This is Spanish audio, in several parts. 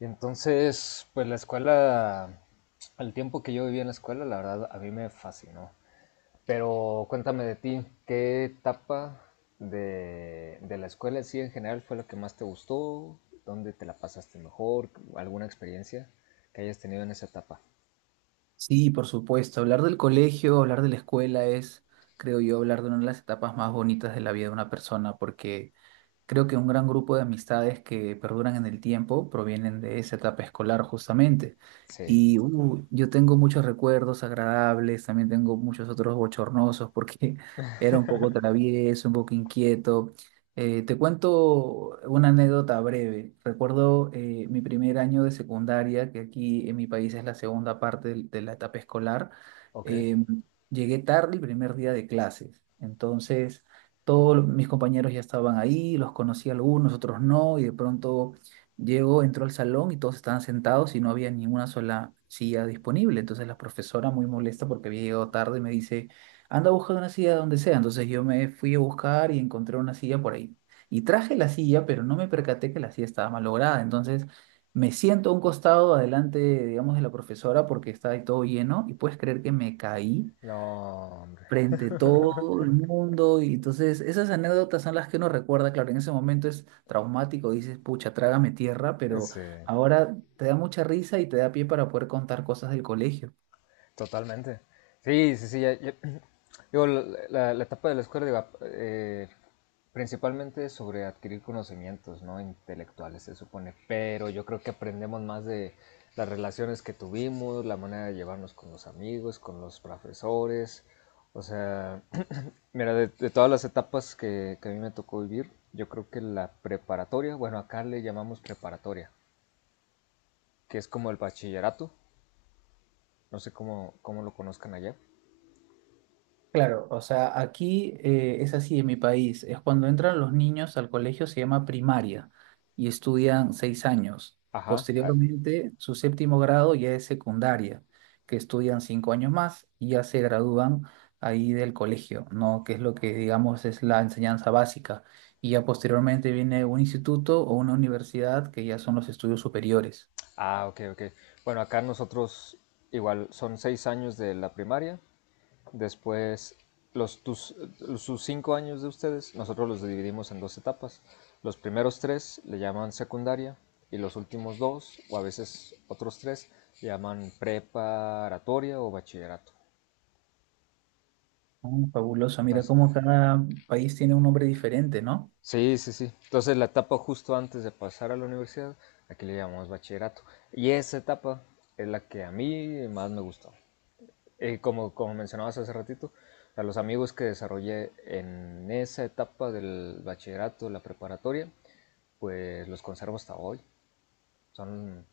Y entonces, pues la escuela, el tiempo que yo viví en la escuela, la verdad, a mí me fascinó. Pero cuéntame de ti, ¿qué etapa de la escuela en sí en general fue la que más te gustó? ¿Dónde te la pasaste mejor? ¿Alguna experiencia que hayas tenido en esa etapa? Sí, por supuesto. Hablar del colegio, hablar de la escuela es, creo yo, hablar de una de las etapas más bonitas de la vida de una persona, porque creo que un gran grupo de amistades que perduran en el tiempo provienen de esa etapa escolar justamente. Sí, Y yo tengo muchos recuerdos agradables, también tengo muchos otros bochornosos porque era un poco travieso, un poco inquieto. Te cuento una anécdota breve. Recuerdo mi primer año de secundaria, que aquí en mi país es la segunda parte de la etapa escolar. ok. Em, Llegué tarde el primer día de clases. Entonces, todos mis compañeros ya estaban ahí, los conocí algunos, otros no, y de pronto llegó, entró al salón y todos estaban sentados y no había ninguna sola silla disponible. Entonces la profesora, muy molesta porque había llegado tarde, me dice, anda a buscar una silla donde sea. Entonces yo me fui a buscar y encontré una silla por ahí. Y traje la silla, pero no me percaté que la silla estaba malograda. Entonces me siento a un costado adelante, digamos, de la profesora porque estaba ahí todo lleno y puedes creer que me caí No, hombre. frente a todo el mundo. Y entonces esas anécdotas son las que uno recuerda, claro, en ese momento es traumático, dices, pucha, trágame tierra, pero Ese, ahora te da mucha risa y te da pie para poder contar cosas del colegio. totalmente. Sí, sí, sí. Digo, la etapa de la escuela, digo, principalmente sobre adquirir conocimientos, ¿no? Intelectuales, se supone. Pero yo creo que aprendemos más de las relaciones que tuvimos, la manera de llevarnos con los amigos, con los profesores. O sea, mira, de todas las etapas que a mí me tocó vivir, yo creo que la preparatoria, bueno, acá le llamamos preparatoria, que es como el bachillerato. No sé cómo, cómo lo conozcan allá. Claro, o sea, aquí es así en mi país, es cuando entran los niños al colegio se llama primaria y estudian 6 años. Ajá, Posteriormente, su séptimo grado ya es secundaria, que estudian 5 años más y ya se gradúan ahí del colegio, ¿no? Que es lo que digamos es la enseñanza básica. Y ya posteriormente viene un instituto o una universidad que ya son los estudios superiores. ah, ok, ok. Bueno, acá nosotros igual son 6 años de la primaria, después los, tus- sus 5 años de ustedes, nosotros los dividimos en dos etapas. Los primeros tres le llaman secundaria y los últimos dos, o a veces otros tres, le llaman preparatoria o bachillerato. Ah, fabuloso, mira Entonces, cómo cada país tiene un nombre diferente, ¿no? sí, sí, sí. Entonces la etapa justo antes de pasar a la universidad, aquí le llamamos bachillerato. Y esa etapa es la que a mí más me gustó. Como, como mencionabas hace ratito, a los amigos que desarrollé en esa etapa del bachillerato, la preparatoria, pues los conservo hasta hoy. Son,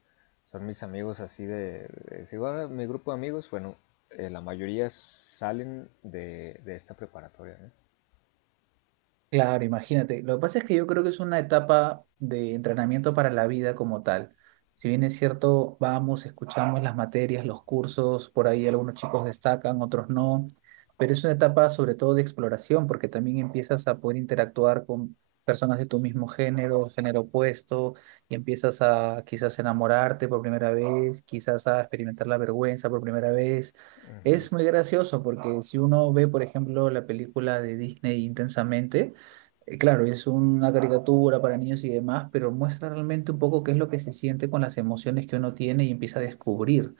son mis amigos así si va mi grupo de amigos, bueno, la mayoría salen de esta preparatoria, ¿no? Claro, imagínate. Lo que pasa es que yo creo que es una etapa de entrenamiento para la vida como tal. Si bien es cierto, vamos, escuchamos las materias, los cursos, por ahí algunos chicos destacan, otros no, pero es una etapa sobre todo de exploración, porque también empiezas a poder interactuar con personas de tu mismo género, género opuesto, y empiezas a quizás enamorarte por primera vez, quizás a experimentar la vergüenza por primera vez. Es muy gracioso porque si uno ve, por ejemplo, la película de Disney Intensamente, claro, es una caricatura para niños y demás, pero muestra realmente un poco qué es lo que se siente con las emociones que uno tiene y empieza a descubrir.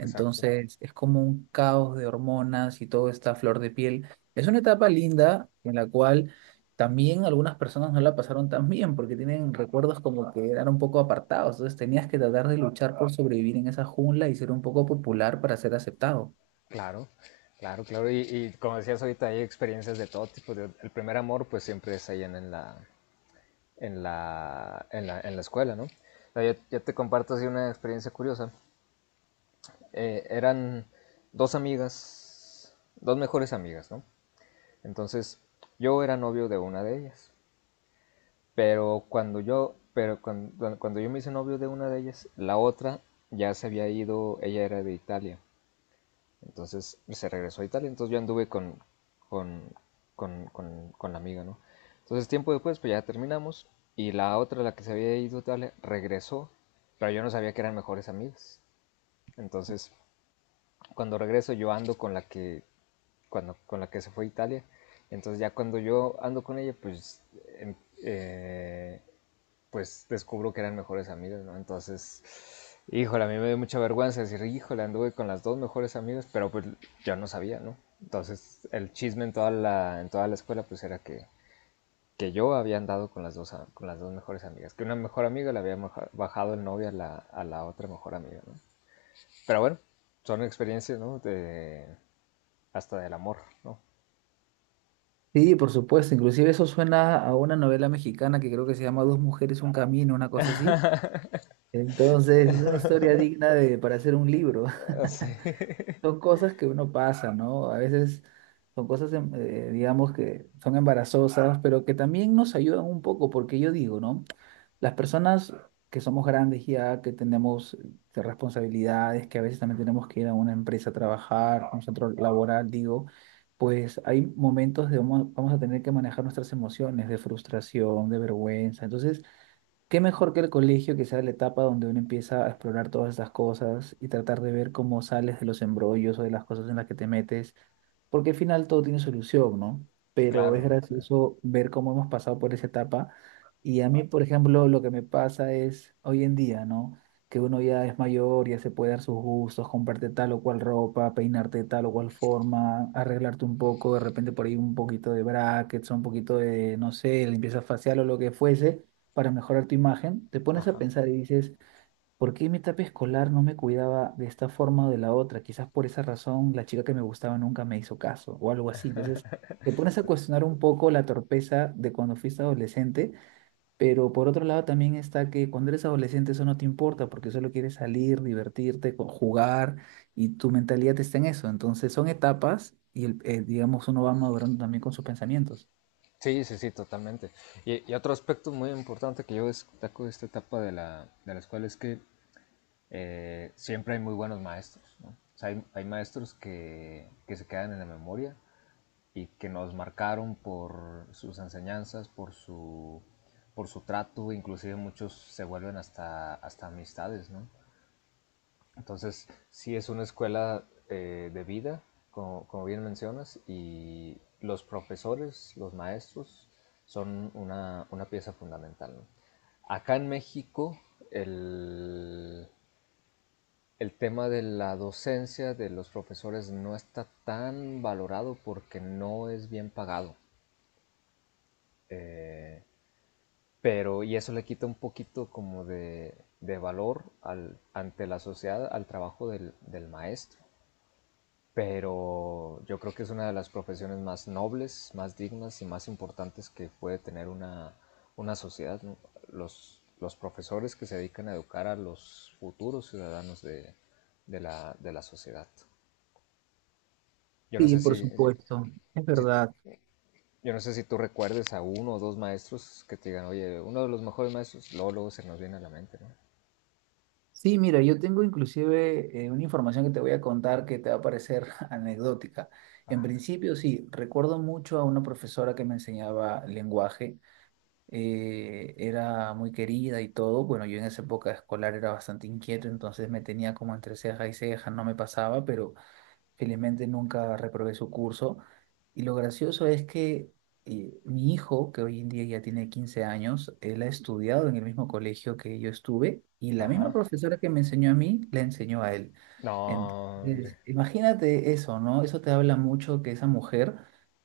Exacto, es como un caos de hormonas y todo está a flor de piel. Es una etapa linda en la cual también algunas personas no la pasaron tan bien porque tienen recuerdos como que eran un poco apartados. Entonces, tenías que tratar de luchar por sobrevivir en esa jungla y ser un poco popular para ser aceptado. claro, claro, claro. Y como decías ahorita, hay experiencias de todo tipo. El primer amor pues siempre es allá en la escuela, ¿no? Yo te comparto así una experiencia curiosa. Eran dos amigas, dos mejores amigas, ¿no? Entonces, yo era novio de una de ellas, pero cuando yo me hice novio de una de ellas, la otra ya se había ido, ella era de Italia. Entonces se regresó a Italia, entonces yo anduve con, con la amiga, ¿no? Entonces tiempo después, pues ya terminamos y la otra, la que se había ido a Italia, regresó, pero yo no sabía que eran mejores amigas. Entonces cuando regreso yo ando con la que se fue a Italia, entonces ya cuando yo ando con ella, pues em- eh, pues descubro que eran mejores amigas, ¿no? Entonces, híjole, a mí me dio mucha vergüenza decir, híjole, anduve con las dos mejores amigas, pero pues yo no sabía, ¿no? Entonces, el chisme en toda la escuela pues era que yo había andado con las dos mejores amigas, que una mejor amiga le había bajado el novio a la otra mejor amiga, ¿no? Pero bueno, son experiencias, ¿no? De, hasta del amor, ¿no? Sí, por supuesto. Inclusive eso suena a una novela mexicana que creo que se llama Dos mujeres, un camino, una cosa así. Entonces, es una historia digna de, para hacer un libro. Sí. Son cosas que uno pasa, ¿no? A veces son cosas, digamos, que son embarazosas, pero que también nos ayudan un poco, porque yo digo, ¿no? Las personas que somos grandes ya, que tenemos responsabilidades, que a veces también tenemos que ir a una empresa a trabajar, a un centro laboral, digo, pues hay momentos de vamos, vamos a tener que manejar nuestras emociones de frustración, de vergüenza. Entonces, qué mejor que el colegio, que sea la etapa donde uno empieza a explorar todas esas cosas y tratar de ver cómo sales de los embrollos o de las cosas en las que te metes, porque al final todo tiene solución, ¿no? Pero es Claro. gracioso ver cómo hemos pasado por esa etapa. Y a mí, por ejemplo, lo que me pasa es hoy en día, ¿no? Que uno ya es mayor, ya se puede dar sus gustos, comprarte tal o cual ropa, peinarte de tal o cual forma, arreglarte un poco, de repente por ahí un poquito de brackets, o un poquito de, no sé, limpieza facial o lo que fuese para mejorar tu imagen, te pones a Ajá. pensar y dices, ¿por qué en mi etapa escolar no me cuidaba de esta forma o de la otra? Quizás por esa razón la chica que me gustaba nunca me hizo caso o algo así. Entonces, te pones a cuestionar un poco la torpeza de cuando fuiste adolescente, pero por otro lado también está que cuando eres adolescente eso no te importa porque solo quieres salir, divertirte, jugar y tu mentalidad está en eso. Entonces, son etapas y, digamos, uno va madurando también con sus pensamientos. Sí, sí, sí, totalmente. Y otro aspecto muy importante que yo destaco de esta etapa de la escuela es que siempre hay muy buenos maestros, ¿no? O sea, hay maestros que se quedan en la memoria y que nos marcaron por sus enseñanzas, por su trato, inclusive muchos se vuelven hasta, hasta amistades, ¿no? Entonces, sí es una escuela de vida, como, como bien mencionas, y los profesores, los maestros, son una pieza fundamental, ¿no? Acá en México, el, el tema de la docencia de los profesores no está tan valorado porque no es bien pagado. Eh, pero, y eso le quita un poquito como de valor al, ante la sociedad al trabajo del, del maestro. Pero yo creo que es una de las profesiones más nobles, más dignas y más importantes que puede tener una sociedad, ¿no? Los profesores que se dedican a educar a los futuros ciudadanos de la sociedad. Yo no Sí, sé por si, supuesto, es si- verdad. yo no sé si tú recuerdes a uno o dos maestros que te digan, oye, uno de los mejores maestros, luego, luego se nos viene a la mente, ¿no? Sí, mira, yo tengo inclusive una información que te voy a contar que te va a parecer anecdótica. En Ajá, principio, sí, recuerdo mucho a una profesora que me enseñaba lenguaje. Eh, era muy querida y todo. Bueno, yo en esa época escolar era bastante inquieto, entonces me tenía como entre ceja y ceja, no me pasaba, pero felizmente nunca reprobé su curso. Y lo gracioso es que mi hijo, que hoy en día ya tiene 15 años, él ha estudiado en el mismo colegio que yo estuve y la misma ajá. profesora que me enseñó a mí, la enseñó a él. No, hombre. Entonces, imagínate eso, ¿no? Eso te habla mucho que esa mujer,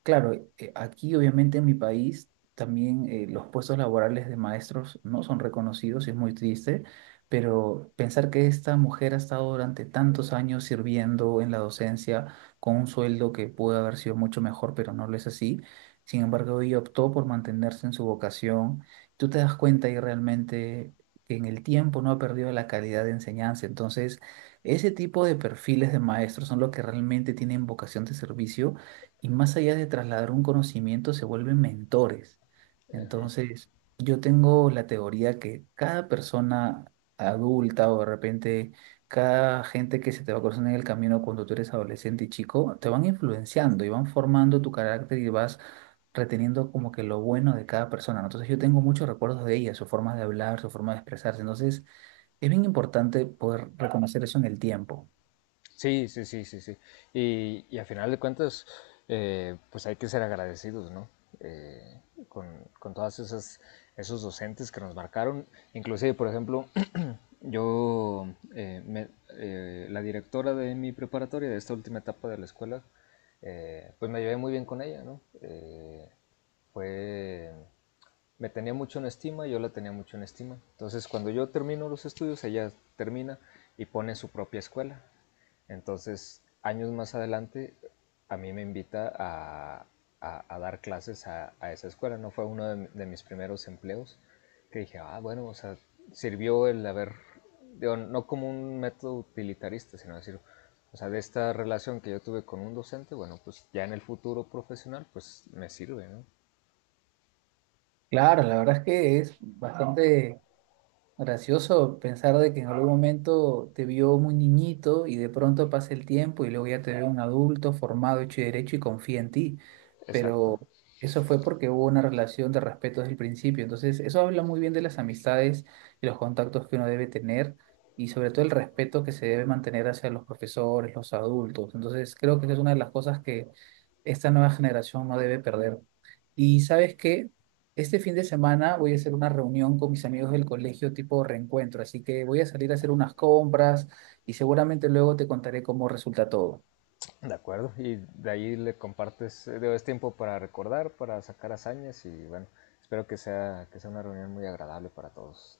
claro, aquí obviamente en mi país también los puestos laborales de maestros no son reconocidos, y es muy triste, pero pensar que esta mujer ha estado durante tantos años sirviendo en la docencia con un sueldo que pudo haber sido mucho mejor, pero no lo es así. Sin embargo, ella optó por mantenerse en su vocación. Tú te das cuenta y realmente que en el tiempo no ha perdido la calidad de enseñanza. Entonces, ese tipo de perfiles de maestros son los que realmente tienen vocación de servicio y más allá de trasladar un conocimiento, se vuelven mentores. Entonces, yo tengo la teoría que cada persona adulta o de repente cada gente que se te va cruzando en el camino cuando tú eres adolescente y chico, te van influenciando y van formando tu carácter y vas reteniendo como que lo bueno de cada persona, ¿no? Entonces yo tengo muchos recuerdos de ella, su forma de hablar, su forma de expresarse, entonces es bien importante poder reconocer eso en el tiempo. Sí, sí, sí, sí, sí. Y a final de cuentas, pues hay que ser agradecidos, ¿no? Eh, con, con todas esas, esos docentes que nos marcaron. Inclusive, por ejemplo, yo, eh, me- la directora de mi preparatoria, de esta última etapa de la escuela, pues me llevé muy bien con ella, ¿no? Fue Me tenía mucho en estima, yo la tenía mucho en estima. Entonces, cuando yo termino los estudios, ella termina y pone su propia escuela. Entonces, años más adelante, a mí me invita a dar clases esa escuela. No fue uno de, mis primeros empleos que dije, ah, bueno, o sea, sirvió el haber, digo, no como un método utilitarista, sino decir, o sea, de esta relación que yo tuve con un docente, bueno, pues ya en el futuro profesional, pues me sirve, ¿no? Claro, la verdad es que es bastante gracioso pensar de que en algún momento te vio muy niñito y de pronto pasa el tiempo y luego ya te ve un adulto formado, hecho y derecho y confía en ti. Pero Exacto. eso fue porque hubo una relación de respeto desde el principio. Entonces, eso habla muy bien de las amistades y los contactos que uno debe tener y sobre todo el respeto que se debe mantener hacia los profesores, los adultos. Entonces, creo que esa es una de las cosas que esta nueva generación no debe perder. Y sabes qué, este fin de semana voy a hacer una reunión con mis amigos del colegio tipo reencuentro, así que voy a salir a hacer unas compras y seguramente luego te contaré cómo resulta todo. De acuerdo, y de ahí le compartes, digo, es tiempo para recordar, para sacar hazañas y bueno, espero que sea una reunión muy agradable para todos.